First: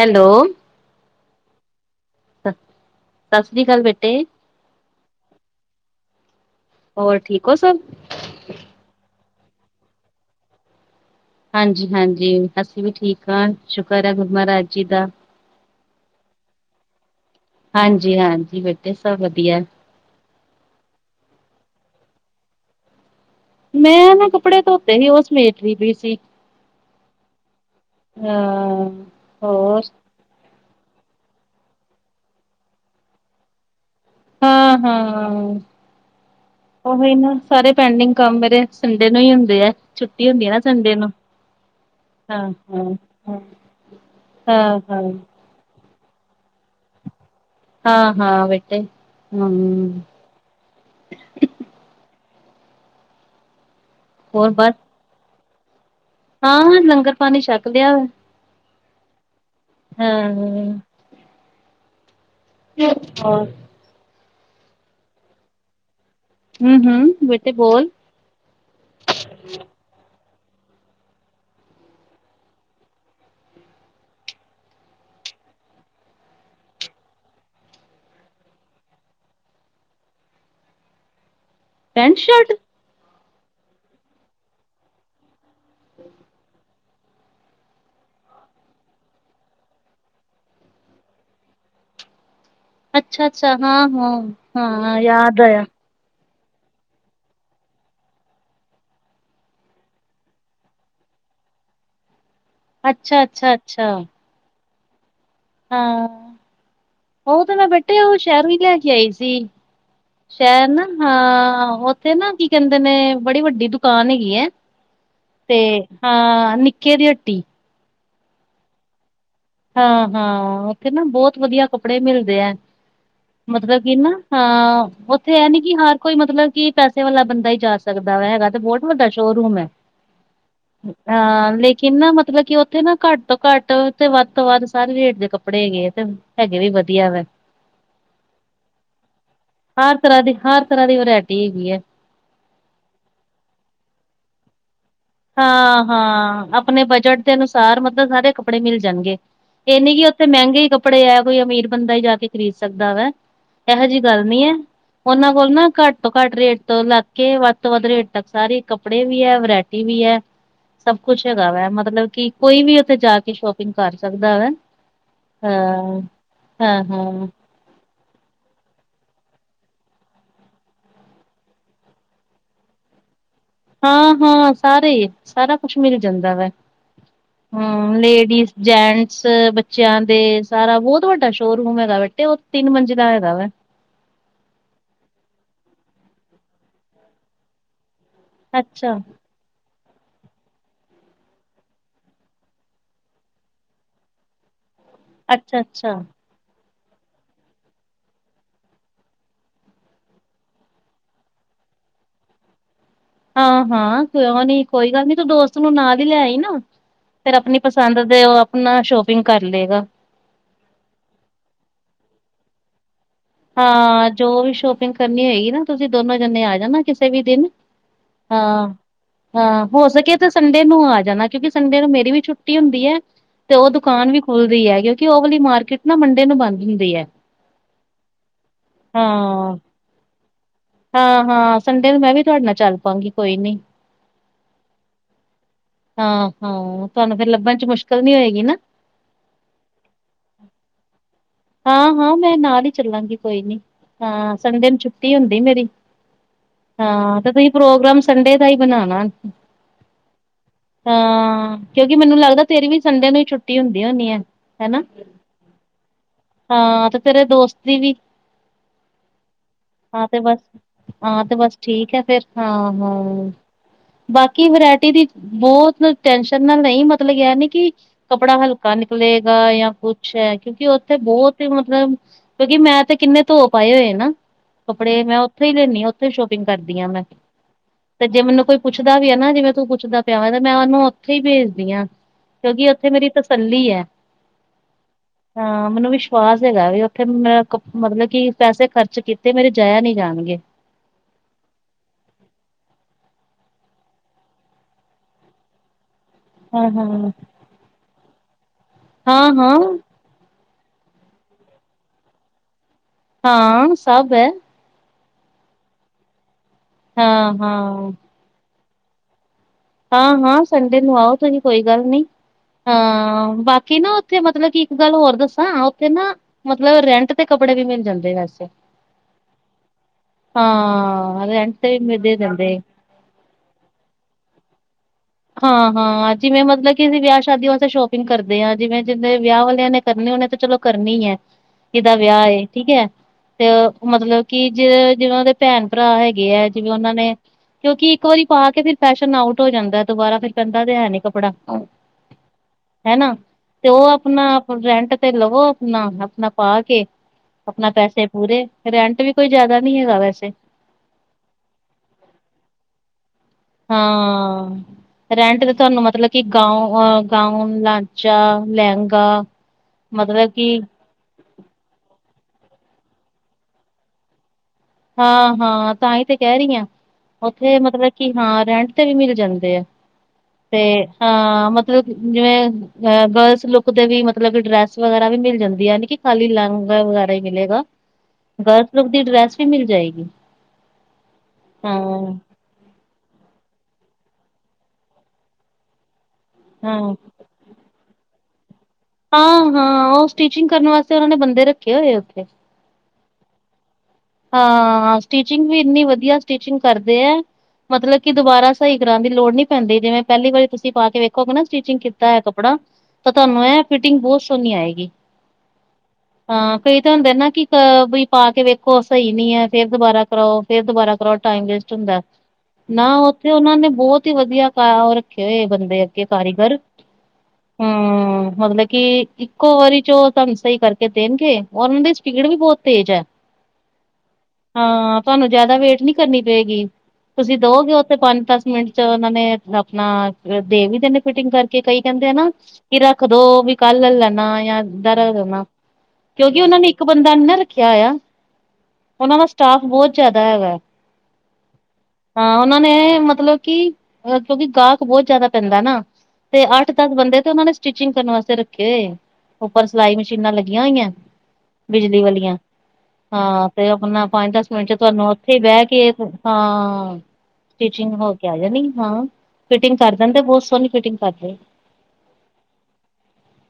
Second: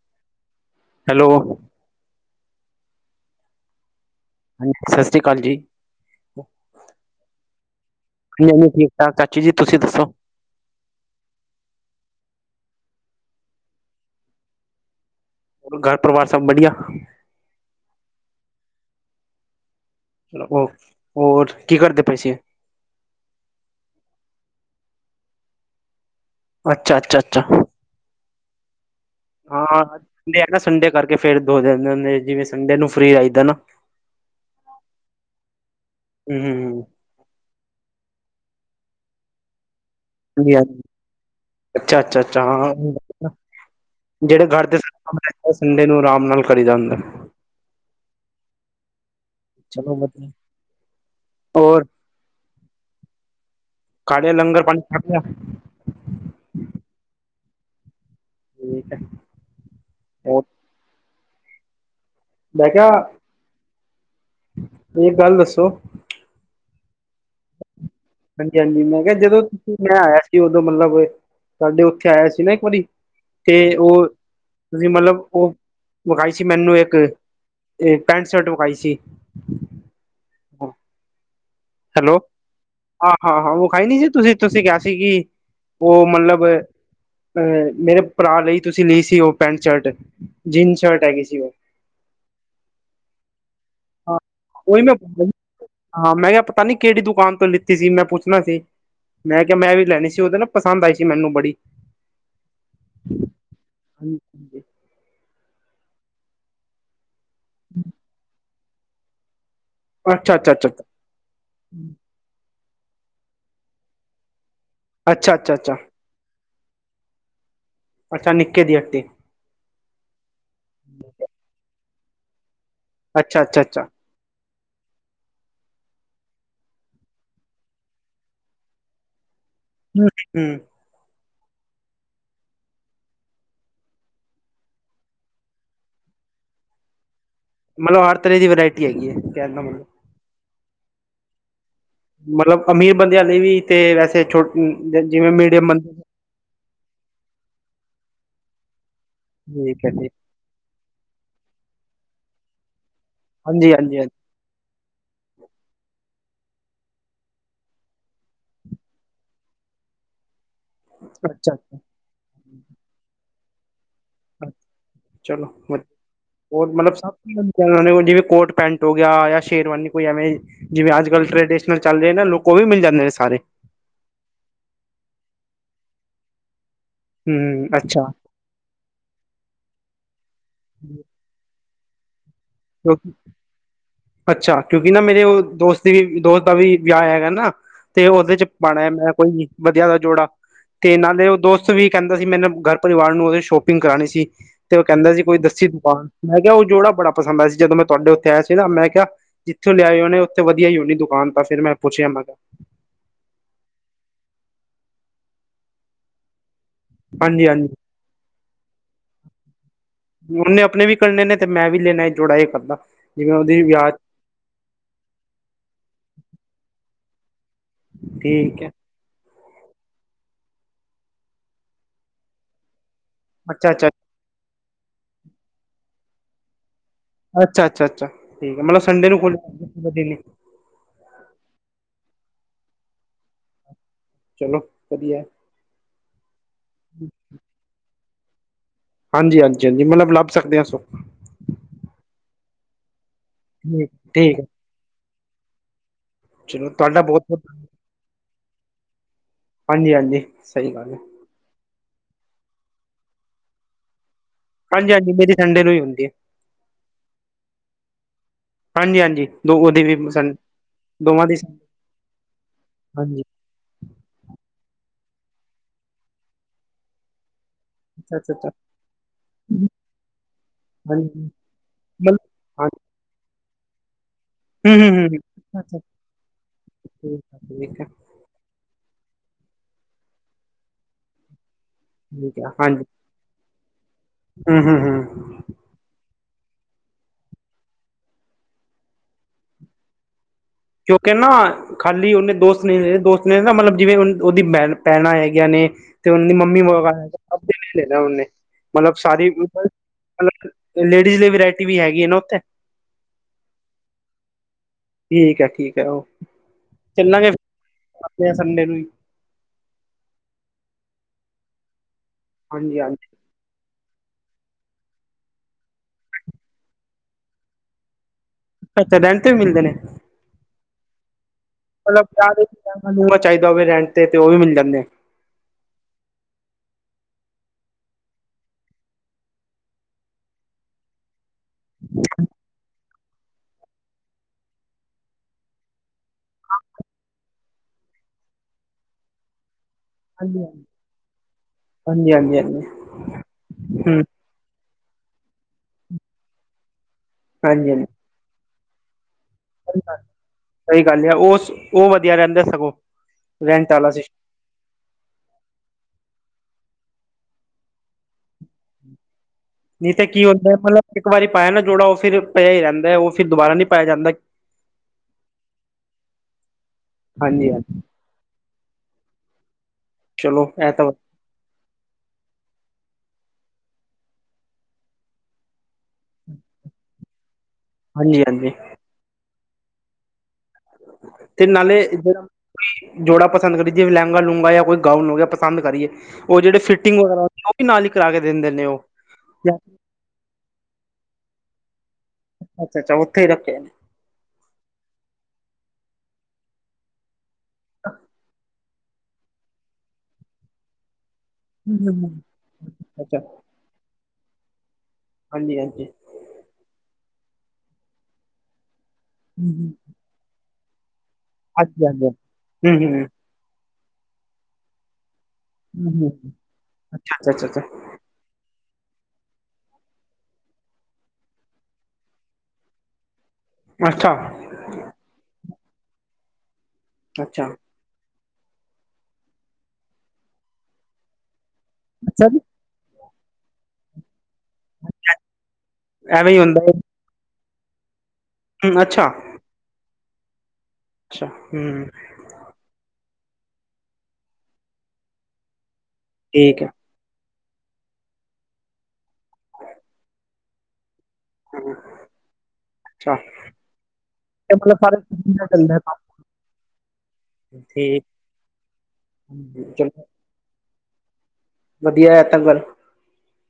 Hello! Hello! ਹ, ਸਤਿ ਸ੍ਰੀ ਕਾਲ ਬੇਟੇ। ਹਾਂਜੀ, ਸਸ੍ਰੀ ਕਾਲ ਜੀ। ਹੋਰ ਠੀਕ ਹੋ ਸਭ? ਮੈਂ ਵੀ ਠੀਕ-ਠਾਕ, ਚਾਚੀ ਜੀ ਤੁਸੀਂ ਦੱਸੋ? ਹਾਂਜੀ-ਹਾਂਜੀ, ਅਸੀਂ ਵੀ ਠੀਕ ਆ, ਸ਼ੁਕਰ ਐ ਗੁਰੂ ਮਹਾਰਾਜ ਜੀ ਦਾ। ਔਰ ਘਰ ਪਰਿਵਾਰ ਸਭ ਬੜੀਆ। ਹਾਂਜੀ-ਹਾਂਜੀ, ਬੇਟੇ ਸਭ ਵਦੀਆ। ਔਰ ਹੋਰ ਕੀ ਕਰਦੇ ਪੇ ਸੀ? ਮੈਂ ਨਾ ਕੱਪੜੇ ਧੋਤੇ ਸੀ, ਉਹ ਸਮੇਟ ਦੀ ਪਈ ਸੀ। ਅੱਛਾ-ਅੱਛਾ, ਅੱਛਾ। ਹਾਂ। ਹੋਰ ਹਾਂ, ਸੰਡੇ ਹੈ ਨਾ, ਸੰਡੇ ਕਰਕੇ ਫੇਰ ਦੋ ਦਿਨ ਦੇ ਲਈ ਜਿਵੇਂ ਸੰਡੇ ਨੂੰ ਫਰੀ ਆਈਦੈ ਨਾ। ਹਾਂ-ਹਾਂ, ਹਮ ਓਹੀ ਨਾ। ਸਾਰੇ ਪੈਂਡਿੰਗ ਕੰਮ ਮੇਰੇ, ਸੰਡੇ ਨੂੰ ਈ ਹੁੰਦੇ ਐ। ਛੁੱਟੀ ਹੁੰਦੀ ਏ ਹਾਂਜੀ ਨਾ ਹਾਂਜੀ ਸੰਡੇ ਨੂੰ, ਅੱਛਾ ਅੱਛਾ ਅੱਛਾ ਹਾਂ ਹਾਂ-ਹਾਂ, ਹਾਂ। ਜਿਹੜੇ ਘਰ ਦੇ ਸਾਮਨੇ, ਸੰਡੇ ਨੂੰ ਆਰਾਮ ਨਾਲ ਕਰੀ ਜਾਂਦੈ। ਹਾਂ-ਹਾਂ, ਬੇਟੇ। ਚਲੋ ਹੂੰ। ਵਦੀਆ, ਹੋਰ। ਖਾ ਲੇਆ, ਲੰਗਰ-ਪਾਨੀ ਛੱਕ ਲੇਆ। ਹਾਂ-ਹਾਂ, ਲੰਗਰ-ਪਾਨੀ ਛਕ ਲਿਆ। ਠੀਕ ਐ। ਹਾਂ, ਹੂੰ। ਮੈਂ ਕੇਆ, ਇਕ ਗੱਲ ਦੱਸੋ? ਹੂੰ-ਹੂੰ, ਬੇਟੇ ਬੋਲ। ਹਾਂਜੀ-ਹਾਂਜੀ, ਮੈ ਕੇਆ, ਜਦੋਂ ਮੈਂ ਆਇਆ ਸੀ ਉਦੋਂ ਮਤਲਬ ਸਾਡੇ ਉੱਥੇ ਆਇਆ ਸੀ ਨਾ ਇੱਕ ਵਾਰੀ 'ਤੇ ਓਹ ਤੁਸੀਂ ਮਤਲਬ ਓਹ, ਮੰਗਾਈ ਸੀ ਮੈਨੂੰ ਇੱਕ ਇਹ ਪੈਂਟ ਸ਼ਰਟ ਵਿਖਾਈ ਸੀ। ਹੈਲੋ, ਆਹ ਹਾਂ-ਹਾਂ, ਉਹ ਵਖਾਈ ਨੀ ਸੀ ਤੁਸੀਂ, ਤੁਸੀਂ ਕੇਆ ਸੀ ਕਿ ਵੋ ਮਤਲਬ ਅਹ, ਮੇਰੇ ਭਰਾ ਲਈ ਤੁਸੀਂ ਲਈ ਸੀ ਉਹ ਪੈਂਟ- ਸ਼ਰਟ, ਜੀਨ ਸ਼ਰਟ ਹੈਗੀ ਸੀ ਉਹ। ਅੱਛਾ-ਅੱਛਾ, ਹਾਂ, ਹੂੰ। ਉਹੀ ਮੈਂ ਹਾਂ-ਹਾਂ ਯਾਦ ਆਇਆ। ਹਾਂ, ਮੈਂ ਕੇਹਾ, ਪਤਾ ਨੀ ਕੇੜੀ ਦੁਕਾਨ ਤੋਂ ਲਿੱਤੀ ਸੀ, ਮੈਂ ਪੁੱਛਨਾ ਸੀ। ਮੈਂ ਕੇਆ, ਮੈਂ ਵੀ ਲੈਨੀ ਸੀ। ਓਦੇ ਨਾ ਪਸੰਦ ਆਈ ਸੀ ਮੈਨੂੰ ਬੜੀ। ਅੱਛਾ- ਅੱਛਾ, ਅੱਛਾ। ਹੂੰ। ਹਾਂ, ਉਹ 'ਤੇ ਮੈਂ ਬੈਟੇ ਉਹ ਸ਼ਹਿਰੋਂ ਈ ਲੈ ਕੇ ਆਈ ਸੀ‌। ਅੱਛਾ ਅੱਛਾ ਸ਼ਹਿਰ ਅੱਛਾ ਅੱਛਾ ਨਾ, ਹਾਂ ਉੱਥੇ ਨਾ ਕੀ ਕੈਂਦੇ ਨੇ, ਬੜੀ ਵੱਡੀ ਦੁਕਾਨ ਹੈਗੀ ਏ। ਅੱਛਾ ਅੱਛਾ 'ਤੇ ਅੱਛਾ ਹਾਂ, ਨਿੱਕੇ ਦੀ ਹੱਟੀ। ਅੱਛਾ, ਨਿੱਕੇ ਦੀ ਹੱਟੀ। ਹਾਂ-ਹਾਂ, ਉੱਥੇ ਨਾ ਬੋਤ ਵਦੀਆਂ ਕੱਪੜੇ ਮਿਲਦੇ ਐ, ਅੱਛਾ ਅੱਛਾ ਅੱਛਾ ਮਤਲਬ ਕੀ ਨਾ ਹਾਂ, ਓੱਥੇ ਐਹ ਨੀ ਕਿ ਹਰ ਕੋਈ ਮਤਲਬ ਕਿ ਪੈਸੇ ਵਾਲਾ ਬੰਦਾ ਈ ਜਾ ਸਕਦਾ ਵਾ ਹੈਗਾ 'ਤੇ ਬੋਟ। ਵੱਡਾ ਸ਼ੋ ਰੂਮ ਐ। ਹੂੰ, ਊ। ਹਾਂ, ਲੇਕਿਨ ਨਾ ਮਤਲਬ ਕਿ ਉੱਥੇ ਨਾ ਘੱਟ ਤੋਂ ਘੱਟ ਤੇ ਵੱਦ ਵੱਧ ਤੋਂ ਵੱਧ ਸਾਰੇ ਰੇਟ ਦੇ ਕੱਪੜੇ ਹੈਗੇ ਆ, 'ਤੇ ਹੈਗੇ ਵੀ ਵਦੀਆਂ ਵੈ। ਮਤਲਬ ਹਰ ਤਰ੍ਹਾਂ ਦੀ ਵਰਾਇਟੀ ਹੈਗੀ ਐ, ਕੈਂਨ ਦਾ ਮਤਲਬ। ਹਰ ਤਰ੍ਹਾਂ ਦੀ, ਹਰ ਤਰ੍ਹਾਂ ਦੀ ਵਰਾਇਟੀ ਹੈਗੀ ਐ। ਮਤਲਬ, ਅਮੀਰ ਬੰਦਿਆਂ ਵੀ ਤੇ ਵੈਸੇ ਛੋਟ, ਜਿਵੇਂ ਮੀਡੀਅਮ ਬੰ ਹਾਂ ਹਾਂ, ਅਪਣੇ ਬਜਟ ਦੇ ਅਨੁਸਾਰ ਮਤਲਬ ਸਾਰੇ ਕੱਪੜੇ ਮਿਲ ਜਾਣਗੇ, ਇਹ ਠੀਕ ਹੈ ਨੀ ਕਿ ਜੀ ਉੱਥੇ ਮਹਿੰਗੇ ਈ ਕੱਪ ਕੱਪੜੇ ਐ ਹੋ ਈ ਅਮੀਰ ਬੰਦਾ ਹੀ ਜਾਕੇ ਖ਼ਰੀਦ ਸਕਦਾ ਵਾ, ਹਾਂਜੀ ਇਹੋ ਹਾਂਜੀ ਜਿਹੀ ਹਾਂਜੀ ਗੱਲ ਨੀ ਏ। ਉਹਨਾਂ ਕੋਲ਼ ਨਾ ਘੱਟ ਤੋਂ ਘੱਟ ਰੇਟ ਤੋਂ ਲੱਗਕੇ ਵੱਧ ਤੋਂ ਵੱਧ ਰੇਟ ਤੱਕ ਸਾਰੇ ਕੱਪੜੇ ਵੀ ਐ, ਵਰੈਈ ਟੀਵੀ ਏ, ਸਭ ਕੁੱਛ ਅੱਛਾ ਹੈਗਾ ਵਾ, ਅੱਛਾ ਮਤਲਬ ਕਿ ਕੋਈ ਵੀ ਉੱਥੇ ਜਾਕੇ ਸ਼ੋਪ ਪਿੰਗ ਕਰ ਸਕਦਾ ਵਾ, ਚਲੋ ਅ ਹਾ, ਹਾ-ਹਾਂ। ਉਹਨਾਂ ਨੇ ਓ ਜਿਵੇਂ ਕੋਟ ਪੈਂਟ ਹੋਗਿਆ, ਯਾ ਸ਼ੇਰਵਾਨੀ ਕੋਈ ਐਵੇਂ ਜਿਵੇਂ ਅੱਜ-ਕੱਲ ਟਰੈਡੀਸ਼ਨਲ ਚੱਲ ਰਹੇ ਨਾ ਲੋਕ, ਉਹ ਵੀ ਮਿਲ ਜਾਂਦੇ ਨੇ ਸਾਰੇ। ਹਾਂ-ਹਾਂ, ਸਾਰੇ, ਸਾਰਾ ਕੁਛ ਮਿਲ ਜਾਂਦਾ ਵਾ, ਹੂੰ, ਲੇਡੀਜ਼ ਜੈਂਟਸ, ਬੱਚਿਆਂ ਦੇ ਸਾਰਾ ਬਹੁਤ ਵੱਡਾ ਸ਼ੋਰੂਮ ਹੈਗਾ ਬੈਟੇ, ਓ [unintelligible] ਅੱਛਾ, ਕਿਉਂਕਿ ਨਾ ਮੇਰੇ ਉਹ ਦੋਸਤ ਦੀ ਵੀ ਦੋਸਤ ਦਾ ਵੀ ਵਿਆਹ ਹੈਗਾ ਨਾ, ਤੇ ਉਹਦੇ ਚ ਪਾਣਾ ਏ, ਅੱਛਾ, ਮੈਂ ਕੋਈ ਵਧੀਆ ਦਾ ਜੋੜਾ। ਤੇ ਨਾਲ਼ੇ ਉਹ ਦੋਸਤ ਵੀ ਕਹਿੰਦਾ ਸੀ, ਮੈਨੂੰ ਘਰ-ਪਰਿਵਾਰ ਨੂੰ ਉਹਦੇ ਸ਼ੋਪਿੰਗ ਕਰਾਣੀ ਸੀ। ਤੇ ਉਹ ਕਹਿੰਦਾ ਸੀ ਕੋਈ ਦੱਸੀ ਅੱਛਾ-ਅੱਛਾ ਦੁਕਾਨ, ਮੈਂ ਕਿਹਾ ਉਹ ਜੋੜਾ ਬੜਾ ਪਸੰਦ ਆਇਆ ਸੀ, ਜਦੋਂ ਮੈਂ ਤੁਹਾਡੇ ਉੱਥੇ ਆਇਆ ਸੀ ਨਾ ਮੈਂ ਕਿਹਾ ਜਿੱਥੋਂ ਲਿਆਏ ਉਹਨੇ ਉੱਥੇ ਵਧੀਆਂ ਈ ਹੋਣੀ ਦੁਕਾਨ, ਤਾਂ ਫਿਰ ਮੈਂ ਪੁੱਛਿਆ ਮੈਂ ਹਾਂ-ਹਾਂ, ਉਹ ਨੀ ਕੋਈ ਗੱਲ ਨੀ ਤੂੰ ਦੋਸਤ ਨੂੰ ਨਾਲ਼ ਈ ਲੈ ਆਈ ਨਾ। ਫ਼ਿਰ ਹਾਂਜੀ ਅਪਣੀ ਹਾਂਜੀ ਪਸੰਦ ਦੇ, ਉਹ ਅਪਣਾ ਸ਼ੋਪਿੰਗ ਕਰ ਲੇਗਾ। ਉਹਨੇ ਅਪਣੇ ਵੀ ਕਰਨੇ ਨੇ, ਤੇ ਮੈਂ ਵੀ ਲੈਣਾ ਏ ਜੋੜਾ ਇਕ। ਹਾਂ, ਜੋ ਵੀ ਸ਼ੋਪਿੰਗ ਕਰਨੀ ਹੋਏਗੀ ਨਾ ਤੁਸੀਂ ਦੋਨੋਂ ਜਨੇ ਆ ਜਾਣਾ ਕਿਸੇ ਵੀ ਦਿਨ। ਠੀਕ ਹਾਂ ਹੈ ਹਾਂ, ਹੋ ਸਕੇ ਤੇ ਸੰਡੇ ਨੂੰ ਆ ਜਾਣਾ, ਕਿਉਂਕਿ ਸੰਡੇ ਨੂੰ ਮੇਰੀ ਵੀ ਛੁੱਟੀ ਹੁੰਦੀ ਐ। ਤੇ ਉਹ ਅੱਛਾ ਅੱਛਾ ਦੁਕਾਨ ਵੀ ਖੁੱਲਦੀ ਐ, ਕਿਉਂਕਿ ਉਹ ਵਾਲੀ ਮਾਰਕੀਟ ਨਾ ਮੰਡੇ ਨੂੰ ਬੰਦ ਹੁੰਦੀ ਐ‌। ਅੱਛਾ, ਛਾ, ਛਾ ਠੀਕ ਏ, ਮਤਲਬ ਸੰਡੇ ਨੂੰ ਖੁਲ ਹਾਂ, ਹਾਂ-ਹਾਂ, ਸੰਡੇ ਨੂੰ ਮੈਂ ਵੀ ਤੁਹਾਡੇ ਨਾਲ਼ ਚੱਲ ਪਾਂਗੀ ਕੋਈ ਨੀ। ਚਲੋ ਵਧੀਆ। ਹਾਂ-ਹਾਂ, ਤੁਹਾਨੂੰ ਫੇਰ ਲੱਭਣ'ਚ ਮੁਸ਼ਕਿਲ ਨੀ ਹੋਏਗੀ ਨਾ। ਹਾਂਜੀ-ਹਾਂਜੀ-ਹਾਂਜੀ, ਮਤਲਬ ਲੱਭ ਸਕਦੇ ਆਂ, ਸੁੱਖ ਹਾਂ-ਹਾਂ, ਮੈਂ ਨਾਲ ਈ ਚੱਲਾਂਗੀ ਕੋਈ ਨੀ, ਠੀਕ ਹਾਂ ਠੀਕ ਹੈ ਸੰਡੇ ਨੂੰ ਛੁੱਟੀ ਹੁੰਦੀ ਮੇਰੀ। ਚਲੋ ਤੁਹਾਡਾ ਹਾਂ, ਬਹੁਤ ਤੇ ਬਹੁਤ ਤੁਹੀ ਪ੍ਰੋਗਰਾਮ ਸ ਸੰਡੇ ਦਾ ਈ ਬਨ੍ਹਾਨਾ, ਹਾਂ। ਹਾਂਜੀ ਹਾਂਜੀ ਸਹੀ ਗੱਲ ਹੈ ਕਿਉਂਕਿ ਮੈਨੂੰ ਲੱਗਦਾ ਤੇਰੀ ਵੀ ਸੰਡੇ ਨੂੰ ਈ ਛੁੱਟੀ ਹੁੰਦੀ ਹੋਣੀ ਐ। ਹਨਾ ਹਾਂਜੀ-ਹਾਂਜੀ, ਮੇਰੀ ਸੰਡੇ ਨੂੰ ਹੀ ਹੁੰਦੀ ਏ। ਹਾਂ, ਤੇ ਤੇਰੇ ਦੋਸਤ ਦੀ ਵੀ ਹਾਂਜੀ ਹਾਂਜੀ ਦੋ ਉਹਦੇ ਵੀ ਹਾਂ, ਤੇ ਸੰ ਬਸ, ਹਾਂ ਦੋਵਾਂ ਤੇ ਦੀ ਸੰ ਬਸ ਠੀਕ ਐ ਫੇਰ, ਹਾਂਜੀ ਹਾਂ-ਹਾਂਂ। ਬਾਕੀ ਵਰਾਇਟੀ ਦੀ ਬਹੁਤ ਟੈਨਸ਼ਨ ਨਾ ਲਈ, ਮਤਲਬ ਐ ਨੀ ਕਿ ਅੱਛਾ ਅੱਛਾ ਕੱਪੜਾ ਅੱਛਾ ਹਲਕਾ ਨਿਕਲੇਗਾ, ਯਾ ਕੁੱਛ ਐ, ਕਿਉਂਕਿ ਓ ਥੇ ਹਾਂਜੀ ਬਹੁਤ ਈ ਮਤਲਬ, ਕਿਉਂਕਿ ਮੈਂ ਤੇ ਕਿੰਨੇ ਧੋ ਪਾਏ ਹੋਏ ਨਾ। ਹੂੰ ਕੱਪੜੇ, ਹੂੰ ਹੂੰ ਮੈਂ ਉੱਥੋ ਈ ਅੱਛਾ ਅੱਛਾ ਲੈਂਨੀ ਆ, ਉੱਥੋ ਈ ਸ਼ੋਪਿੰਗ ਕਰਦੀ ਆ ਮੈਂ, ਠੀਕ ਹੈ ਠੀਕ ਹੈ ਤੇ ਜੇ ਮੈਨੂੰ ਕੋਈ ਪੁੱਛਦਾ ਵੀ ਐ ਨਾ, ਜਿਵੇਂ ਤੂੰ ਪੁੱਛਦਾ ਪਿਆ ਵਾਂ, ਤੇ ਮੈਂ ਉਹਨੂੰ ਉੱਥੇ ਈ ਭੇਜਦੀ ਆਂ। ਠੀਕ ਹੈ ਕਿਉਂਕਿ ਹਾਂਜੀ ਉੱਥੇ ਮੇਰੀ ਤਸੱਲੀ ਐ, ਹੂੰ ਹੂੰ ਹੂੰ ਹ ਮੈਨੂੰ ਵਿਸ਼ਵਾਸ ਹੈਗਾ ਵੇ, ਉੱਥੇ ਮੈਂ ਮਤਲਬ ਕਿ ਪੈਸੇ ਖਰਚ ਕੀਤੇ ਮੇਰੇ ਜਾਇਆ ਨੀ ਜਾਣਗੇ। ਕਿਉਂਕਿ ਨਾ ਖਾਲੀ ਉਹਨੇ ਦੋਸਤ ਨੇ, ਦੋਸਤ ਨੇ ਨਾ ਮਤਲਬ ਜਿਵੇਂ ਉਹਦੀ ਭੈਣਾਂ ਹੈਗੀਆਂ ਨੇ ਤੇ ਉਹਦੀ ਮੰਮੀ ਹਾਂ ਹਾਂ [unintelligible] ਲੈਣਾ ਉਹਨੇ, ਮਤਲਬ ਸਾਰੀ ਹਾਂ ਹਾਂ ਮਤਲਬ ਲੇਡੀਜ਼ ਲਈ ਵਰਾਇਟੀ ਵੀ ਹੈਗੀ ਐ ਨਾ ਓਥੇ। ਹਾਂ ਸਭ ਐ। ਠੀਕ ਐ ਠੀਕ ਐ ਓਕੇ। ਹਾਂ-ਹਾਂ। ਮਿਲਦੇ ਆ ਸੰਡੇ ਨੂੰ। ਹਾਂ-ਹਾਂ ਸੰਡੇ ਨੂੰ ਆਓ ਤੁਸੀਂ ਕੋਈ ਗੱਲ ਨੀ, ਹਾਂਜੀ ਹਾਂਜੀ ਹਾਂ ਬਾਕੀ ਨਾ ਓਥੇ ਮਤਲਬ ਕੀ ਇੱਕ ਗੱਲ ਹੋਰ ਦੱਸਾਂ, ਓਥੇ ਨਾ ਮਤਲਬ ਰੈਂਟ ਤੇ ਕੱਪੜੇ ਵੀ ਮਿਲ ਜਾਂਦੇ ਆ ਵੈਸੇ। ਅੱਛਾ ਰੈਂਟ ਤੇ ਵੀ ਮਿਲਦੇ ਨੇ। ਹਾਂ ਰੈਂ ਮਤਲਬ ਚਾਈਦਾ ਹੋਵੇ ਰੈਂਟ ਤੇ ਓ ਵੀ ਮਿਲ ਜਾਂਦੇ। ਹਾਂ-ਹਾਂ ਜਿਵੇਂ ਮਤਲਬ ਕਿ ਅਸੀਂ ਵਿਆ ਸ਼ਾਦੀਆਂ ਵਾਸਤੇ ਸ਼ੋਪਿੰਗ ਕਰਦੇ ਆਂ, ਜਿਵੇਂ ਜਿਦੇ ਵਿਆਹ ਵਾਲਿਆਂ ਨੇ ਕਰਨੇ ਓਨੇ ਤੇ ਚੱਲੋ ਕਰਨੀ ਐ, ਜਿਦਾ ਵਿਆ ਏ ਠੀਕ ਐ। ਤੇ ਮਤਲਬ ਕੀ ਜਿ ਜਿਵੇਂ ਓਦੇ ਭੈਣ ਭਰਾ ਹੈਗੇ ਐ ਜਿਵੇਂ ਓਨਾਂ ਨੇ। ਕਿਉਂਕਿ ਇੱਕ ਵਾਰੀ ਪਾ ਕੇ ਫਿਰ ਫੈਸ਼ਨ ਆਊਟ ਹੋ ਜਾਂਦਾ ਐ। ਦਬਾਰਾ ਫਿਰ ਹਾਂਜੀ ਪੈਂਦਾ ਤੇ ਹੈ ਨੀ ਕੱਪੜਾ, ਹਾਂਜੀ ਹਾਂਜੀ ਹਾਂਜੀ ਹਾਂਜੀ ਹੈਨਾ ਤੇ ਓ ਹਮ ਆਪਣਾ ਹੁਣ ਰੈਂਟ ਤੇ ਲਵੋ ਆਪਣਾ, ਆਪਣਾ ਪਾ ਕੇ ਆਪਣਾ ਹਾਂਜੀ ਹਾਂਜੀ ਪੈਸੇ ਪੂਰੇ। ਰੈਂਟ ਵੀ ਕਈ ਜ਼ਾਦਾ ਨੀ ਹੈਗਾ ਵੈਸੇ। ਸਈ ਗੱਲ ਆ, ਓਸ ਓ ਵਧੀਆ ਰੈਂਦਾ ਸਗੋਂ। ਰੈਂਟ ਵਾਲਾ ਸਿਸਟਮ ਹਾਂ। ਰੈਂਟ ਤੇ ਤੁਆਨੂੰ ਮਤਲਬ ਕੀ ਗਾਊ ਅ ਗਾਊਨ, ਲਾਂਚਾ, ਲੈਂਗਾ। ਨਈ ਤੇ ਕੀ ਹੁੰਦਾ ਮਤਲਬ ਇੱਕ ਵਾਰੀ ਪਾਇਆ ਨਾ ਜੋੜਾ, ਓ ਨਾ ਫਿਰ ਪਿਆ ਈ ਰੈਂਦਾ। ਓ ਫਿਰ ਦੁਬਾਰਾ ਨੀਂ ਪਾਇਆ ਜਾਂਦਾ। ਹਾਂ-ਹਾਂ ਤਾਂ ਈ ਤੇ ਕੈ ਰੀ ਆ, ਹਾਂਜੀ ਓਥੇ ਹਾਂਜੀ ਮਤਲਬ ਕੀ ਹਾਂ ਰੈਂਟ ਤੇ ਵੀ ਮਿਲ ਜਾਂਦੇ ਆ, ਚਲੋ ਇਹ ਤਾਂ ਤੇ ਹਾਂ ਮਤ ਮਤਲਬ ਜਿਵੇਂ ਅ ਗਰਲਸ ਲੁੱਕ ਦੇ ਵੀ ਮਤਲਬ ਡਰੈਸ ਵਗੈਰਾ ਵੀ ਮਿਲ ਜਾਂਦੀ ਐ, ਲੇਕਿ ਖਾਲੀ ਲੈਂਗਾ ਵਗੈਰਾ ਈ ਮਿਲੇਗਾ, ਹਾਂਜੀ ਹਾਂਜੀ ਗਰਲਸ ਲੁੱਕ ਦੀ ਡਰੈਸ ਵੀ ਮਿਲ ਜਾਏਗੀ। ਤੇ ਨਾਲੇ ਹਾਂ ਧ ਜੋੜਾ ਪਸੰਦ ਕਰੀਏ ਜਿਵੇਂ ਲੈਂਗਾ ਲੂੰਗਾ ਜਾਂ ਕੋਈ ਗਾਊਨ ਹੋ ਗਿਆ ਪਸੰਦ ਕਰੀਏ, ਓ ਜੇੜੇ ਹਾਂ ਫਿਟਿੰਗ ਵਗੈਰਾ ਓ ਵੀ ਨਾਲ ਈ ਕਰਾ ਕੇ ਦਿੰਦੇ ਨੇ ਓ। ਹਾਂ-ਹਾਂ ਓ ਸਟੀਚਿੰਗ ਕਰਨ ਵਾਸਤੇ ਓਨਾਂ ਨੇ ਬੰਦੇ ਰੱਖੇ ਹੋਏ ਓਥੇ। ਅੱਛਾ ਅੱਛਾ ਓਥੇ ਈ ਰੱਖੇ ਨੇ। ਹਾਂ ਸਟੀਚਿੰਗ ਵੀ ਇੰਨੀ ਵਧੀਆ ਸਟੀਚਿੰਗ ਕਰਦੇ ਐ, ਮਤਲਬ ਕੀ ਦੁਬਾਰਾ ਸਈ ਕਰਾਣ ਦੀ ਲੋੜ ਨੀ ਪੈਂਦੀ, ਜਿਵੇਂ ਪੈਲੀ ਵਾਰੀ ਤੁਸੀਂ ਪਾ ਕੇ ਵੇਖ ਦੇਖੋ ਗੇ ਨਾ ਸਟਿੰਚਿੰਗ ਕੀਤਾ ਹੂੰ-ਹੂੰ। ਹੋਇਆ ਕੱਪੜਾ, ਤਾਂ ਅੱਛਾ, ਤਾਨੂੰ ਐ ਫਿਟਿੰਗ ਬੋਤ ਸੋਣੀ ਆਏਗੀ। ਹਾਂਜੀ - ਹਾਂਜੀ। ਹਾਂ ਕਈ ਤਾਂ ਹੁੰਦੇ ਨਾ ਕ ਵੀ ਪਾ ਕੇ ਵੇਖੋ ਸਈ ਨੀ ਏ ਫੇਰ ਹੂੰ-ਹੂੰ। ਦਬਾਰਾ ਕਰਾਓ, ਫੇਰ ਦਬਾਰਾ ਕਰਾਓ ਟਾਈਮ ਵੇਸਟ ਹੁੰਦਾ। ਹਾਂਜੀ-ਹਾਂਜੀ, ਨਾ ਹੂੰ-ਹੂੰ। ਓਥੇ ਓਨਾ ਨੇ ਬੋਤ ਈ ਵਧੀਆ ਕਰ ਓ ਰੱਖੇ ਹੋਏ। ਬੰਦੇ ਅਗੇ ਹੂੰ-ਹੂੰ। ਕਾਰੀਗਰ, ਅੱਛਾ-ਅੱਛਾ-ਅੱਛਾ, ਹੂੰ ਮਤਲਬ ਕੀ ਇੱਕੋ ਵਾਰੀ 'ਚ ਓ ਤੁਆਨੂੰ ਸਈ ਕਰਕੇ ਦੇਣਗੇ। ਔਰ ਓਨਾਂ ਦੀ ਸਪੀਡ ਵੀ ਬਹੁਤ ਤੇਜ਼ ਐ। ਅੱਛਾ। ਹਾਂ ਤੁਆਨੂੰ ਜਾਦਾ ਵੇਟ ਨੀ ਕਰਨੀ ਪਏਗੀ, ਅੱਛਾ ਤੁਸੀਂ ਅੱਛਾ ਦਓ ਗੇ ਓਥੇ ਪੰਜ ਦਸ ਮਿੰਟ। 'ਚ ਓਨਾਂ ਨੇ ਆਪਣਾ ਦੇ ਵੀ ਦੇਣੇ ਫਿਟਿੰਗ ਕਰਕੇ' ਕਈ ਕੈਂਦੇ ਅੱਛਾ ਆ ਅੱਛਾ ਨਾ ਜੀ। ਕੀ ਰੱਖ ਦੋ ਵੀ ਕੱਲ ਲੈਣਾ ਜਾਂ ਇੱਧਰ ਲਲ ਲੈਣਾ, ਐਵੇਂ ਹੀ ਕਿਉਂਕਿ ਓਨਾਂ ਹੁੰਦਾ ਨੇ ਏ ਇੱਕ ਬੰਦਾ ਨੀ ਨਾ ਰੱਖਿਆ ਹੋਇਆ। ਓਨਾਂ ਦਾ ਸਟਾਫ ਬੋਤ ਜਾਦਾ ਹੈਗਾ। ਅੱਛਾ ਹੂੰ। ਹਾਂ ਓਨਾਂ ਨੇ ਮਤਲਬ ਕੀ ਕਿਉਂਕਿ ਗਾਕ ਬੋਤ ਜ਼ਾਦਾ ਪੈਂਦਾ ਨਾ। ਤੇ ਠੀਕ ਹੈ ਅੱਠ ਦਸ ਬੰਦੇ ਤੇ ਉਹਨਾਂ ਨੇ ਸਟਿਚਿੰਗ ਕਰਨ ਵਾਸਤੇ ਰੱਖੇ ਹੋਏ ਐ। ਉੱਪਰ ਸਿਲਾਈ ਮਸ਼ੀਨਾਂ ਲੱਗੀਆਂ ਹੋਈਆਂ ਹੂੰ ਬਿਜਲੀ ਵਾਲੀਆਂ ਅੱਛਾ। ਹਾਂ ਤੇ ਆਪਣਾ ਪੰਜ ਦਸ ਇਹ ਮਿੰਟ ਚ ਮਤਲਬ ਸਾਰੇ ਤੁਹਾਨੂੰ ਉੱਥੇ ਈ ਬਹਿ ਚੱਲਦਾ ਕੇ ਕੰਮ। ਹਾਂ। ਸਟਿਚਿੰਗ ਠੀਕ ਹੋ ਕੇ ਆ ਜਾਣੀ ਏ ਹਾਂ ਫਿਟਿੰਗ ਕਰ ਚਲੋ ਦਿੰਦੇ ਬਹੁਤ ਸੋਹਣੀ ਫਿਟਿੰਗ ਕਰਦੇ। ਵਧੀਆ ਐਕਟਰ ਫਿਰ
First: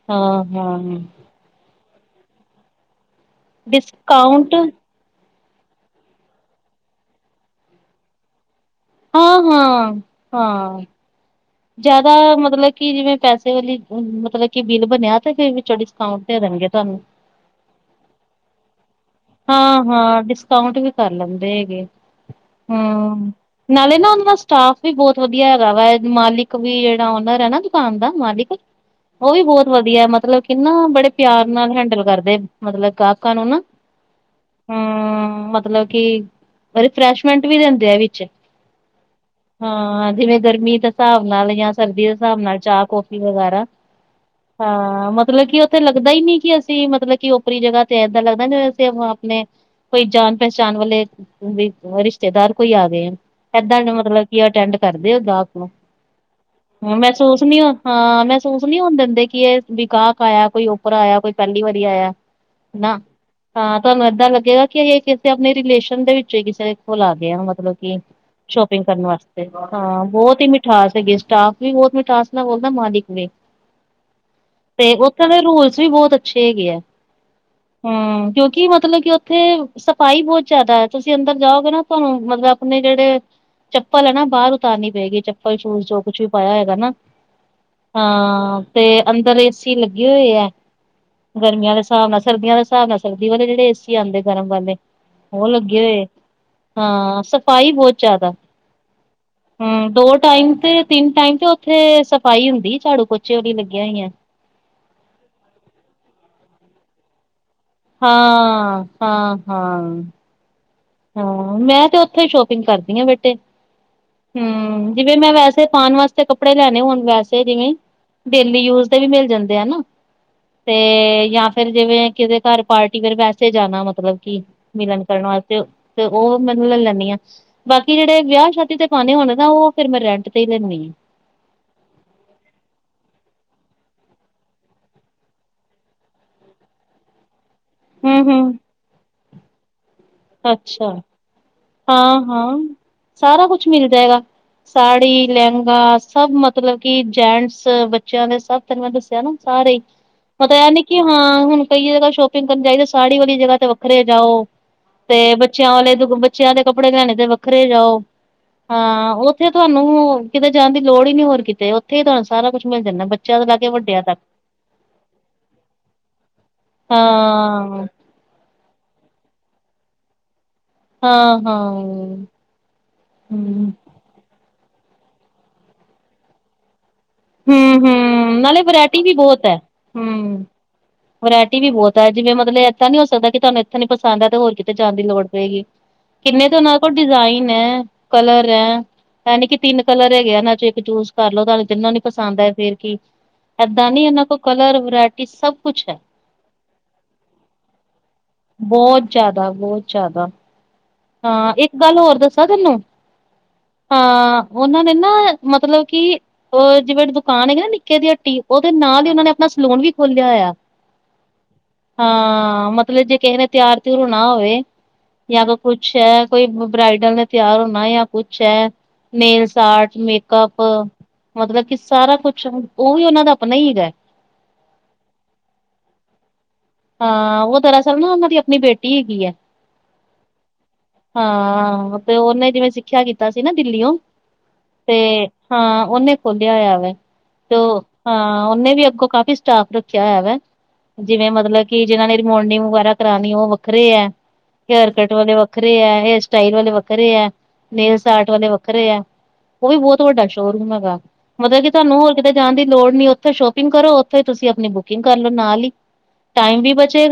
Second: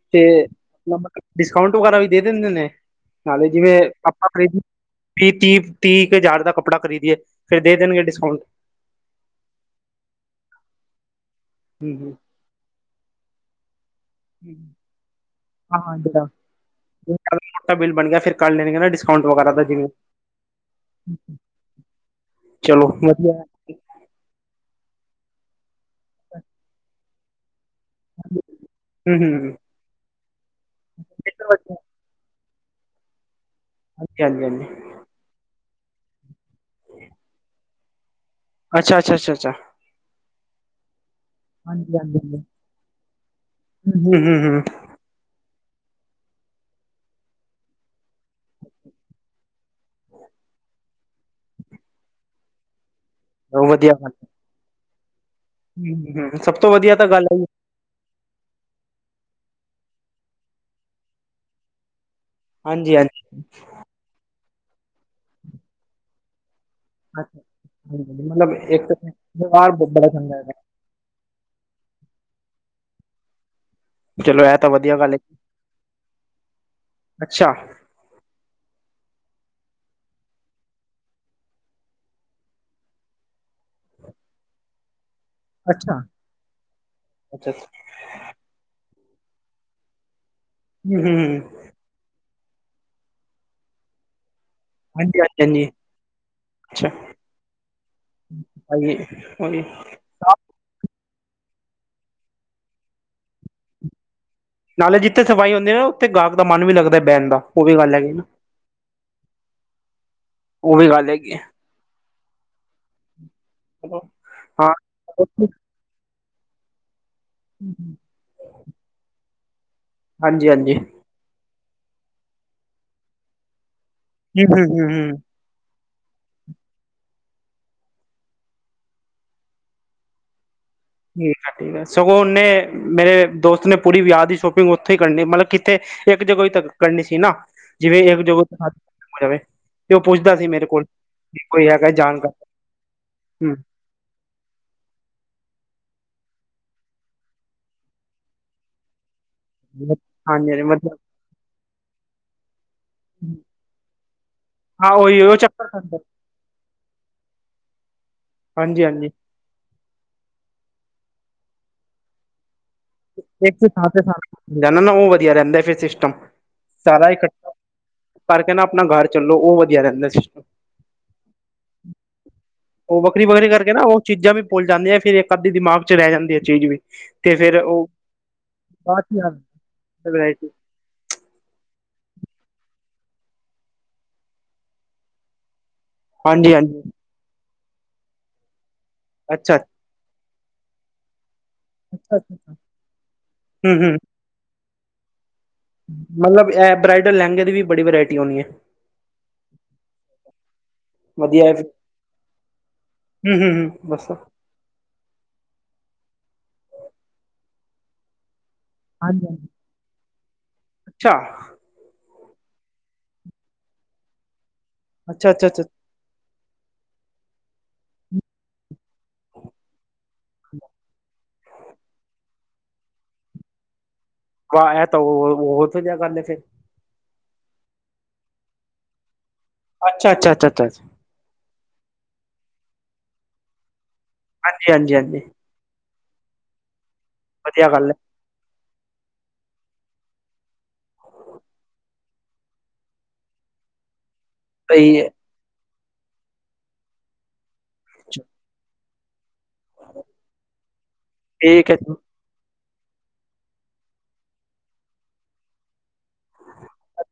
ਹਾਂ ਤੇ ਹਾਂ ਆਪਾਂ ਡਿਸਕਾਊਂਟ ਵਗੈਰਾ ਵੀ ਦੇ ਦਿੰਦੇ ਨੇ ਹਾਂਜੀ ਜਿਵੇਂ ਆਪਾ ਡਿਸਕਾਊਂਟ ਕਰੇਗੀ ਵੀਹ -ਤੀਹ, ਤੀਹ ਕੁ ਹਜ਼ਾਰ ਦਾ ਕੱਪੜਾ ਖਰੀਦੀਏ ਫਿਰ ਦੇ ਦੇਣਗੇ ਡਿਸਕਾਊਂਟ। ਹਾਂ -ਹਾਂ ਹਾਂ ਜਿਆਦਾ ਹੂੰ-ਹੂੰ। ਮਤਲਬ ਕਿ ਜਿਵੇਂ ਪੈਸੇ ਵਾਲੀ ਮਤਲਬ ਕਿ ਬਿੱਲ ਬਣਿਆ ਤੇ ਫਿਰ ਅੱਛਾ ਹਾਂ ਡਿਸਕਾਊਂਟ ਜਿਹੜਾ ਦੇ ਦੇਣਗੇ ਤੁਹਾਨੂੰ ਜ਼ਿਆਦਾ ਮੋਟਾ ਬਿੱਲ ਬਣ ਗਿਆ ਫਿਰ ਕਰ ਲੈਣਗੇ ਨਾ ਡਿਸਕਾਊਂਟ ਵਗੈਰਾ ਦਾ ਹਾਂ ਜਿਵੇਂ -ਹਾਂ ਡਿਸਕ ਕਾਊਂਟ ਵੀ ਕਰ ਲੈਂਦੇ ਹੈਗੇ ਐ। ਚਲੋ ਵਧੀਆ ਐ। ਨਾਲੇ ਨਾ ਉਨਾਂ ਦਾ ਸਟਾਫ ਵੀ ਬਹੁਤ ਵਧੀਆ ਹੈਗਾ ਵਾ। ਏ ਮਾਲਿਕ ਵੀ ਜਿਹੜਾ ਓਨਰ ਹੈ ਨਾ ਦੁਕਾਨ ਦਾ ਮਾਲਿਕ ਹੂੰ ਉਹ ਵੀ ਹੂੰ ਬਹੁਤ ਵਧੀਆ ਮਤਲਬ ਕਿੰਨਾ ਬੜੇ ਪਿਆਰ ਬਿਲਕੁਲ ਨਾਲ ਵਧੀਆ। ਹੈਂਡਲ ਕਰਦੇ। ਮਤਲਬ ਗਾਹਕਾਂ ਨੂੰ ਨਾ ਹਾਂਜੀ ਹਾਂਜੀ ਹਾਂਜੀ ਹੂੰ ਮਤਲਬ ਕਿ ਪਹਿਲੇ ਫਰੈਸ਼ਮੈਂਟ ਵੀ ਦਿੰਦੇ ਆ ਵਿੱਚ ਅੱਛਾ -ਅੱਛਾ- ਅੱਛਾ-ਅੱਛਾ ਚ ਹਾਂ ਜਿਵੇਂ ਗਰਮੀ ਤਤਾ ਬਣਾ ਲਈਆਂ ਹਾਂਜੀ ਸਰਦੀ ਦੇ ਹਾਂਜੀ ਹਾਂਜੀ ਹਿਸਾਬ ਨਾਲ ਚਾਹ ਕੌਫੀ ਵਗੈਰਾ ਹਾਂ। ਹੂੰ ਹੂੰ ਹੂੰ ਹਾਂ ਮਤਲਬ ਕਿ ਉੱਥੇ ਲੱਗਦਾ ਈ ਨੀ ਕਿ ਅਸੀਂ ਮਤਲਬ ਕਿ ਓਪਰੀ ਜਗ੍ਹਾ ਤੇ ਇੱਦਾਂ ਲੱਗਦਾ ਜਿਵੇਂ ਅਸੀਂ ਆਪੋ ਆਪਣੇ ਕੋਈ ਜਾਣ ਪਹਿਚਾਣ ਵਾਲੇ ਉਹੀ ਰਿਸ਼ਤੇਦਾਰ ਕੋਈ ਆ ਗਏ ਆਂ ਉਹ ਇਦਾਂ ਵਧੀਆ ਗੱਲ ਮਤਲਬ ਕੀ ਅਟੈਂਡ ਕਰਦੇ ਆ ਉਹ ਗਾਹਕ ਨੂੰ [unintelligible] ਸਭ ਤੋਂ ਵਧੀਆ ਤਾਂ ਗੱਲ ਇਹੀ ਮਹਿਸੂਸ ਆ ਨੀ ਹਾਂ ਮਹਿਸੂਸ ਨੀ ਹੋਣ ਦਿੰਦੇ ਕਿ ਇਹ ਵੀ ਗਾਹਕ ਆਇਆ। ਕੋਈ ਓਪਰਾ ਆਇਆ। ਕੋਈ ਪਹਿਲੀ ਵਾਰੀ ਆਇਆ। ਹਾਂਜੀ ਨਾ, ਹਾਂਜੀ ਹਾਂ ਤੁਹਾਨੂੰ ਇਦਾਂ ਲੱਗੇਗਾ ਕਿ ਇਹ ਕਿਸੇ ਆਪਣੇ ਰਿਲੇਸ਼ਨ ਦੇ ਵਿੱਚੋਂ ਕਿਸੇ ਨੇ ਬਿਲਕੁਲ ਆ ਅੱਛਾ ਗਿਆ ਮਤਲਬ ਕਿ ਹਾਂਜੀ ਮਤਲਬ ਸ਼ੋਪਿੰਗ ਇੱਕ ਕਰਨ ਤਾਂ ਵਾਸਤੇ ਵਿਵਹਾਰ ਹਾਂ ਬੜਾ ਚੰਗਾ ਬਹੁਤ ਈ ਹੈਗਾ ਮਿਠਾਸ ਅੰਗੇਸਟ ਸਟਾਫ ਵੀ ਬਹੁਤ ਮਿਠਾਸ ਨਾਲ ਬੋਲਦਾ ਮਾਲਿਕ ਵੀ ਚਲੋ ਇਹ ਤਾਂ ਤੇ ਵਧੀਆ ਗੱਲ ਹੈ ਉੱਥੇ ਦੇ ਰੂਲਸ ਵੀ ਬਹੁਤ ਅੱਛੇ ਹੈਗੇ ਆ। ਅੱਛਾ ਹੂੰ ਕਿਉਂਕਿ ਮਤਲਬ ਕਿ ਉੱਥੇ ਸਫ਼ਾਈ ਬਹੁਤ ਜਿਆਦਾ ਹੈ ਤੁਸੀਂ ਅੰਦਰ ਜਾਓਗੇ ਨਾ ਤੁਹਾਨੂੰ ਮਤਲਬ ਆਪਣੇ ਜਿਹੜੇ ਚੱਪਲ ਆ ਨਾ ਬਾਹਰ ਉਤਾਰਨੀ ਪਏਗੀ ਚੱਪਲ ਹੁਣ ਅੱਛਾ ਜੋ ਕੁਛ ਵੀ ਪਾਇਆ ਹੈਗਾ ਨਾ ਅੱਛਾ ਹਾਂ। ਤੇ ਅੰਦਰ ਏਸੀ ਲੱਗੇ ਹੋਏ ਐ ਹੂੰ ਹੂੰ ਹੂੰ ਗਰਮੀਆਂ ਵੈਸੇ ਹਿਸਾਬ ਨਾਲ ਸਰਦੀਆਂ ਦੇ ਹਿਸਾਬ ਨਾਲ ਸਰਦੀ ਵਾਲੇ ਜਿਹੜੇ ਏਸੀ ਆਂਦੇ ਗਰਮ ਵਾਲੇ ਹਾਂਜੀ ਉਹ ਹਾਂਜੀ ਹਾਂਜੀ ਲੱਗੇ ਹੋਏ ਅੱਛਾ ਹਾਂ ਸਫ਼ਾਈ ਬਹੁਤ ਜ਼ਿਆਦਾ, ਭਾਈ ਉਹੀ ਹੂੰ ਦੋੜ ਟਾਈਮ ਤੇ ਤਿੰਨ ਟਾਈਮ ਤੇ ਉੱਥੇ ਸਫ਼ਾਈ ਹੁੰਦੀ ਝਾੜੂ ਪੋਚੇ ਵਾਲੀ ਲੱਗਿਆ ਹੋਈਆਂ ਹੈ। ਨਾਲੇ ਜਿੱਥੇ ਸਫਾਈ ਹੁੰਦੇ ਉਹ ਉੱਥੇ ਗਾਹਕ ਦਾ ਮਨ ਵੀ ਲੱਗਦਾ ਬਹਿਣ ਦਾ ਉਹ ਵੀ ਗੱਲ ਹੈਗੀ ਨਾ ਹਾਂ- ਹਾਂ -ਹਾਂ। ਉਹ ਵੀ ਗੱਲ ਹੈਗੀ ਹਾਂ ਮੈਂ ਤੇ ਉੱਥੇ ਸ਼ੋਪਿੰਗ ਕਰਦੀ ਹਾਂ ਬੇਟੇ ਹੈਲੋ ਹਾਂ ਹੂੰ ਜਿਵੇਂ ਮੈਂ ਵੈਸੇ ਪਾਣ ਵਾਸਤੇ ਕੱਪੜੇ ਲੈਣੇ ਹੋਣ ਵੈਸੇ ਜਿਵੇਂ ਡੇਲੀ ਯੂਜ ਦੇ ਵੀ ਮਿਲ ਜਾਂਦੇ ਆ ਨਾ ਹਾਂਜੀ ਹਾਂਜੀ ਤੇ ਜਾਂ ਫਿਰ ਜਿਵੇਂ ਕਿਹਦੇ ਘਰ ਪਾਰਟੀ ਫਿਰ ਵੈਸੇ ਜਾਣਾ ਮਤਲਬ ਕੀ ਹੂੰ ਹੂੰ ਹੂੰ ਮਿਲਣ ਹੂੰ ਕਰਨ ਵਾਸਤੇ ਤੇ ਉਹ ਮੈਨੂੰ ਲੈ ਲੈਂਦੀ ਆ ਬਾਕੀ ਜਿਹੜੇ ਵਿਆਹ ਸ਼ਾਦੀ ਤੇ ਪਾਉਣੇ ਹੋਣੇ ਨਾ ਉਹ ਫਿਰ ਮੈਂ ਰੈਂਟ ਤੇ ਹੀ ਲੈਂਦੀ ਆ ਠੀਕ ਆ- ਠੀਕ ਆ ਸਗੋਂ ਉਹਨੇ ਮੇਰੇ ਦੋਸਤ ਨੇ ਪੂਰੀ ਵਿਆਹ ਦੀ ਸ਼ੋਪਿੰਗ ਉੱਥੇ ਹੀ ਕਰਨੀ ਮਤਲਬ ਕਿੱਥੇ ਇੱਕ ਜਗ੍ਹੋਂ ਥੱਕਣ ਨਹੀਂ ਸੀ ਨਾ ਜਿਵੇਂ ਇੱਕ ਹੂੰ, ਜੋ ਹੂੰ [unintelligible] ਤੇ ਉਹ ਪੁੱਛਦਾ ਸੀ ਮੇਰੇ ਕੋਲ ਅੱਛਾ, ਕਿ ਕੋਈ ਹੈਗਾ ਹਾਂ- ਜਾਣਕਾਰ ਹਾਂ ਸਾਰਾ ਹੂੰ ਕੁਛ ਮਿਲ ਜਾਏਗਾ। ਸਾੜੀ, ਲਹਿੰਗਾ ਸਭ ਮਤਲਬ ਕੀ ਜੈਂਟਸ ਬੱਚਿਆਂ ਦੇ ਸਭ ਤੈਨੂੰ ਮੈਂ ਦੱਸਿਆ ਨਾ? ਸਾਰੇ, ਹਾਂਜੀ ਮਤਲਬ ਹਾਂਜੀ ਯਾਰ ਨੀ ਕਿ ਹਾਂ ਹੁਣ ਕਈ ਜਗ੍ਹਾ ਸ਼ੋ ਪਿੰਗ਼ ਕਰਨ ਚਾਹੀਦਾ ਸਾੜੀ ਵਾਲੀ ਜਗ੍ਹਾ ਤੇ ਵੱਖਰੇ ਜਾਓ ਹਾਂ ਉਹੀ ਤੇ ਉਹ ਚੱਕਰ ਬੱਚਿਆਂ ਵਾਲੇ ਪੈਂਦਾ ਦ ਬੱਚਿਆਂ ਦੇ ਕੱਪੜੇ ਲਿਆਣੇ ਤੇ ਵੱਖਰੇ ਜਾਓ ਹਾਂਜੀ ਹਾਂਜੀ ਹਾਂ ਉਹ ਜਿੱਥੇ ਤੁਹਾਨੂੰ ਕਿਤੇ ਜਾਣ ਦੀ ਲੋੜ ਹੀ ਨੀ ਹੋਰ ਕਿਤੇ ਉੱਥੇ ਹੀ ਤੁਹਾਨੂੰ ਸਾਰਾ ਕੁਛ ਮਿਲ ਜਾਂਦਾ ਬੱਚਿਆਂ ਤੋਂ ਲਾ ਇੱਕ ਕੇ ਥਾਂ ਵੱਡਿਆਂ ਤੇ ਤੱਕ ਸਾਰਾ ਜਾਣਾ ਨਾ ਉਹ ਵਧੀਆ ਰਹਿੰਦਾ ਫੇਰ ਸਿਸਟਮ, ਸਾਰਾ ਇਕੱਠਾ ਹਾਂ, ਕਰਕੇ ਨਾ ਆਪਣਾ ਘਰ ਚੱਲੋ ਉਹ ਰਹਿੰਦਾ ਸਿਸਟਮ ਹਾਂ- ਹਾਂ ਉਹ ਵੱਖਰੀ -ਵੱਖਰੀ ਕਰਕੇ ਨਾ ਉਹ ਚੀਜ਼ਾਂ ਵੀ ਭੁੱਲ ਜਾਂਦੀਆਂ ਫਿਰ ਇੱਕ ਅੱਧੀ ਦਿਮਾਗ ਚ ਰਹਿ ਜਾਂਦੀ ਹੈ ਚੀਜ਼ ਵੀ ਤੇ ਫਿਰ ਉਹ ਹੂੰ-ਹੂੰ ਨਾਲੇ ਬਾ ਵਰਾਇਟੀ ਵੀ ਬਹੁਤ ਐ ਹੂੰ। [unintelligible] ਵਰਾਇਟੀ ਵੀ ਬਹੁਤ ਹੈ ਜਿਵੇਂ ਮਤਲਬ ਐਸਾ ਨੀ ਹੋ ਸਕਦਾ ਕਿ ਤੁਹਾਨੂੰ ਇੱਥੇ ਨੀ ਪਸੰਦ ਹੈ ਤੇ ਹੋਰ ਕਿਤੇ ਜਾਣ ਦੀ ਲੋੜ ਪਏਗੀ ਕਿੰਨੇ ਹਾਂਜੀ ਤੇ ਉਹਨਾਂ ਹਾਂਜੀ ਕੋਲ ਡਿਜ਼ਾਇਨ ਹੈ, ਕਲਰ ਹੈ, ਯਾਨੀ ਅੱਛਾ ਕਿ ਤਿੰਨ ਕਲਰ ਹੈਗੇ ਇਹਨਾਂ ਚੋਂ ਇੱਕ ਚੂਜ ਕਰ ਲੋ ਤੁਹਾਨੂੰ ਜਿੰਨਾ ਨੀ ਅੱਛਾ ਅੱਛਾ ਪਸੰਦ ਅੱਛਾ ਆਏ ਫੇਰ ਕੀ ਹੂੰ ਏਦਾਂ ਹੂੰ ਨੀ ਇਹਨਾਂ ਕੋਲ ਕਲਰ ਵਰਾਇਟੀ ਸਭ ਕੁਛ ਹੈ, ਮਤਲਬ ਇਹ ਬ੍ਰਾਈਡਲ ਲਹਿੰਗੇ ਦੀ ਵੀ ਬੜੀ ਵਰਾਇਟੀ ਹੋਣੀ ਹੈ [inaudible] ਬਹੁਤ ਜ਼ਿਆਦਾ ਬਹੁਤ ਜ਼ਿਆਦਾ ਵਧੀਆ ਹਾਂ, ਹੈ ਫਿਰ। ਇੱਕ ਗੱਲ ਹੋਰ ਦੱਸਾਂ ਤੈਨੂੰ,? ਹੂੰ ਹੂੰ ਹੂੰ ਬਸ ਹਾਂ ਉਹਨਾਂ ਨੇ ਮਤਲਬ ਕੇ ਉਹ ਜਿਵੇਂ ਦੁਕਾਨ ਹੈਗੀ ਨਾ ਨਿੱਕੇ ਦੀ ਹੱਟੀ ਉਹਦੇ ਨਾਲ ਹੀ ਉਹਨਾਂ ਹਾਂਜੀ ਨੇ ਹਾਂਜੀ ਆਪਣਾ ਸਲੋਨ ਵੀ ਖੋਲਿਆ ਹੋਇਆ ਅੱਛਾ। ਹਾਂ ਮਤਲਬ ਜੇ ਕਿਸੇ ਨੇ ਤਿਆਰ ਤਰ ਨਾ ਹੋਵੇ, ਅੱਛਾ ਜਾਂ ਅੱਛਾ ਅੱਛਾ ਕੁਛ ਹੈ ਕੋਈ ਬਰਾਈਡਲ ਨੇ ਤਿਆਰ ਹੋਣਾ ਜਾਂ ਕੁੱਛ ਹੈ ਨੇਲ ਆਰਟ ਮੇਕਅੱਪ, ਮਤਲਬ ਕਿ ਸਾਰਾ ਕੁਛ ਉਹ ਵੀ ਉਹਨਾਂ ਦਾ ਆਪਣਾ ਹੀਗਾ [unintelligible] ਹਾਂ ਉਹ ਦਰਅਸਲ ਨਾ ਉਹਨਾਂ ਦੀ ਆਪਣੀ ਬੇਟੀ ਹੈਗੀ ਹੈ ਅੱਛਾ ਚ - ਅੱਛ-ਛਾ। ਹਾਂ ਤੇ ਉਹਨੇ ਜਿਵੇਂ ਸਿੱਖਿਆ ਕੀਤਾ ਸੀ ਨਾ ਦਿੱਲੀਓ, ਹਾਂਜੀ ਤੇ ਹਾਂਜੀ ਹਾਂਜੀ ਹਾਂ, ਉਹਨੇ ਖੋਲਿਆ ਹੋਇਆ ਵ, ਤੇ ਵਧੀਆ ਗੱਲ ਹੈ ਹਾਂ ਉਹਨੇ ਵੀ ਅੱਗੋਂ ਕਾਫ਼ੀ ਸਟਾਫ ਰੱਖਿਆ ਹੈ ਵ, ਜਿਵੇਂ ਮਤਲਬ ਕਿ ਜਿਹਨਾਂ ਨੇ ਰਿਬੋਡਿੰਗ ਵਗੈਰਾ ਕਰਾਉਣੀ ਆ ਉਹ ਵੱਖਰੇ ਹੈ, ਹੇਅਰ ਸਹੀ ਹੈ ਕੱਟ ਵਾਲੇ ਵ ਵੱਖਰੇ ਆ ਹੇਅਰ ਸਟਾਈਲ ਵਾਲੇ ਵੱਖਰੇ ਆ, ਨੇਸ ਆਟ ਵਾਲੇ ਵੱਖਰੇ ਆ ਉਹ ਵੀ ਬਹੁਤ ਵੱਡਾ ਸ਼ੋਅਰੂਮ ਹੈਗਾ, ਮਤਲਬ ਕਿ ਠੀਕ ਹੈ ਜੀ। ਤੁਹਾਨੂੰ ਕਿਤੇ ਜਾਣ ਦੀ ਲੋੜ ਨਹੀਂ ਉੱਥੇ ਸ਼ੋਪਿੰਗ ਕਰੋ ਉੱਥੇ ਤੁਸੀਂ ਆਪਣੀ ਬੁਕਿੰਗ ਕਰ ਲਓ ਨਾਲ ਹੀ ਟਾਈਮ ਵੀ ਬਚੇਗਾ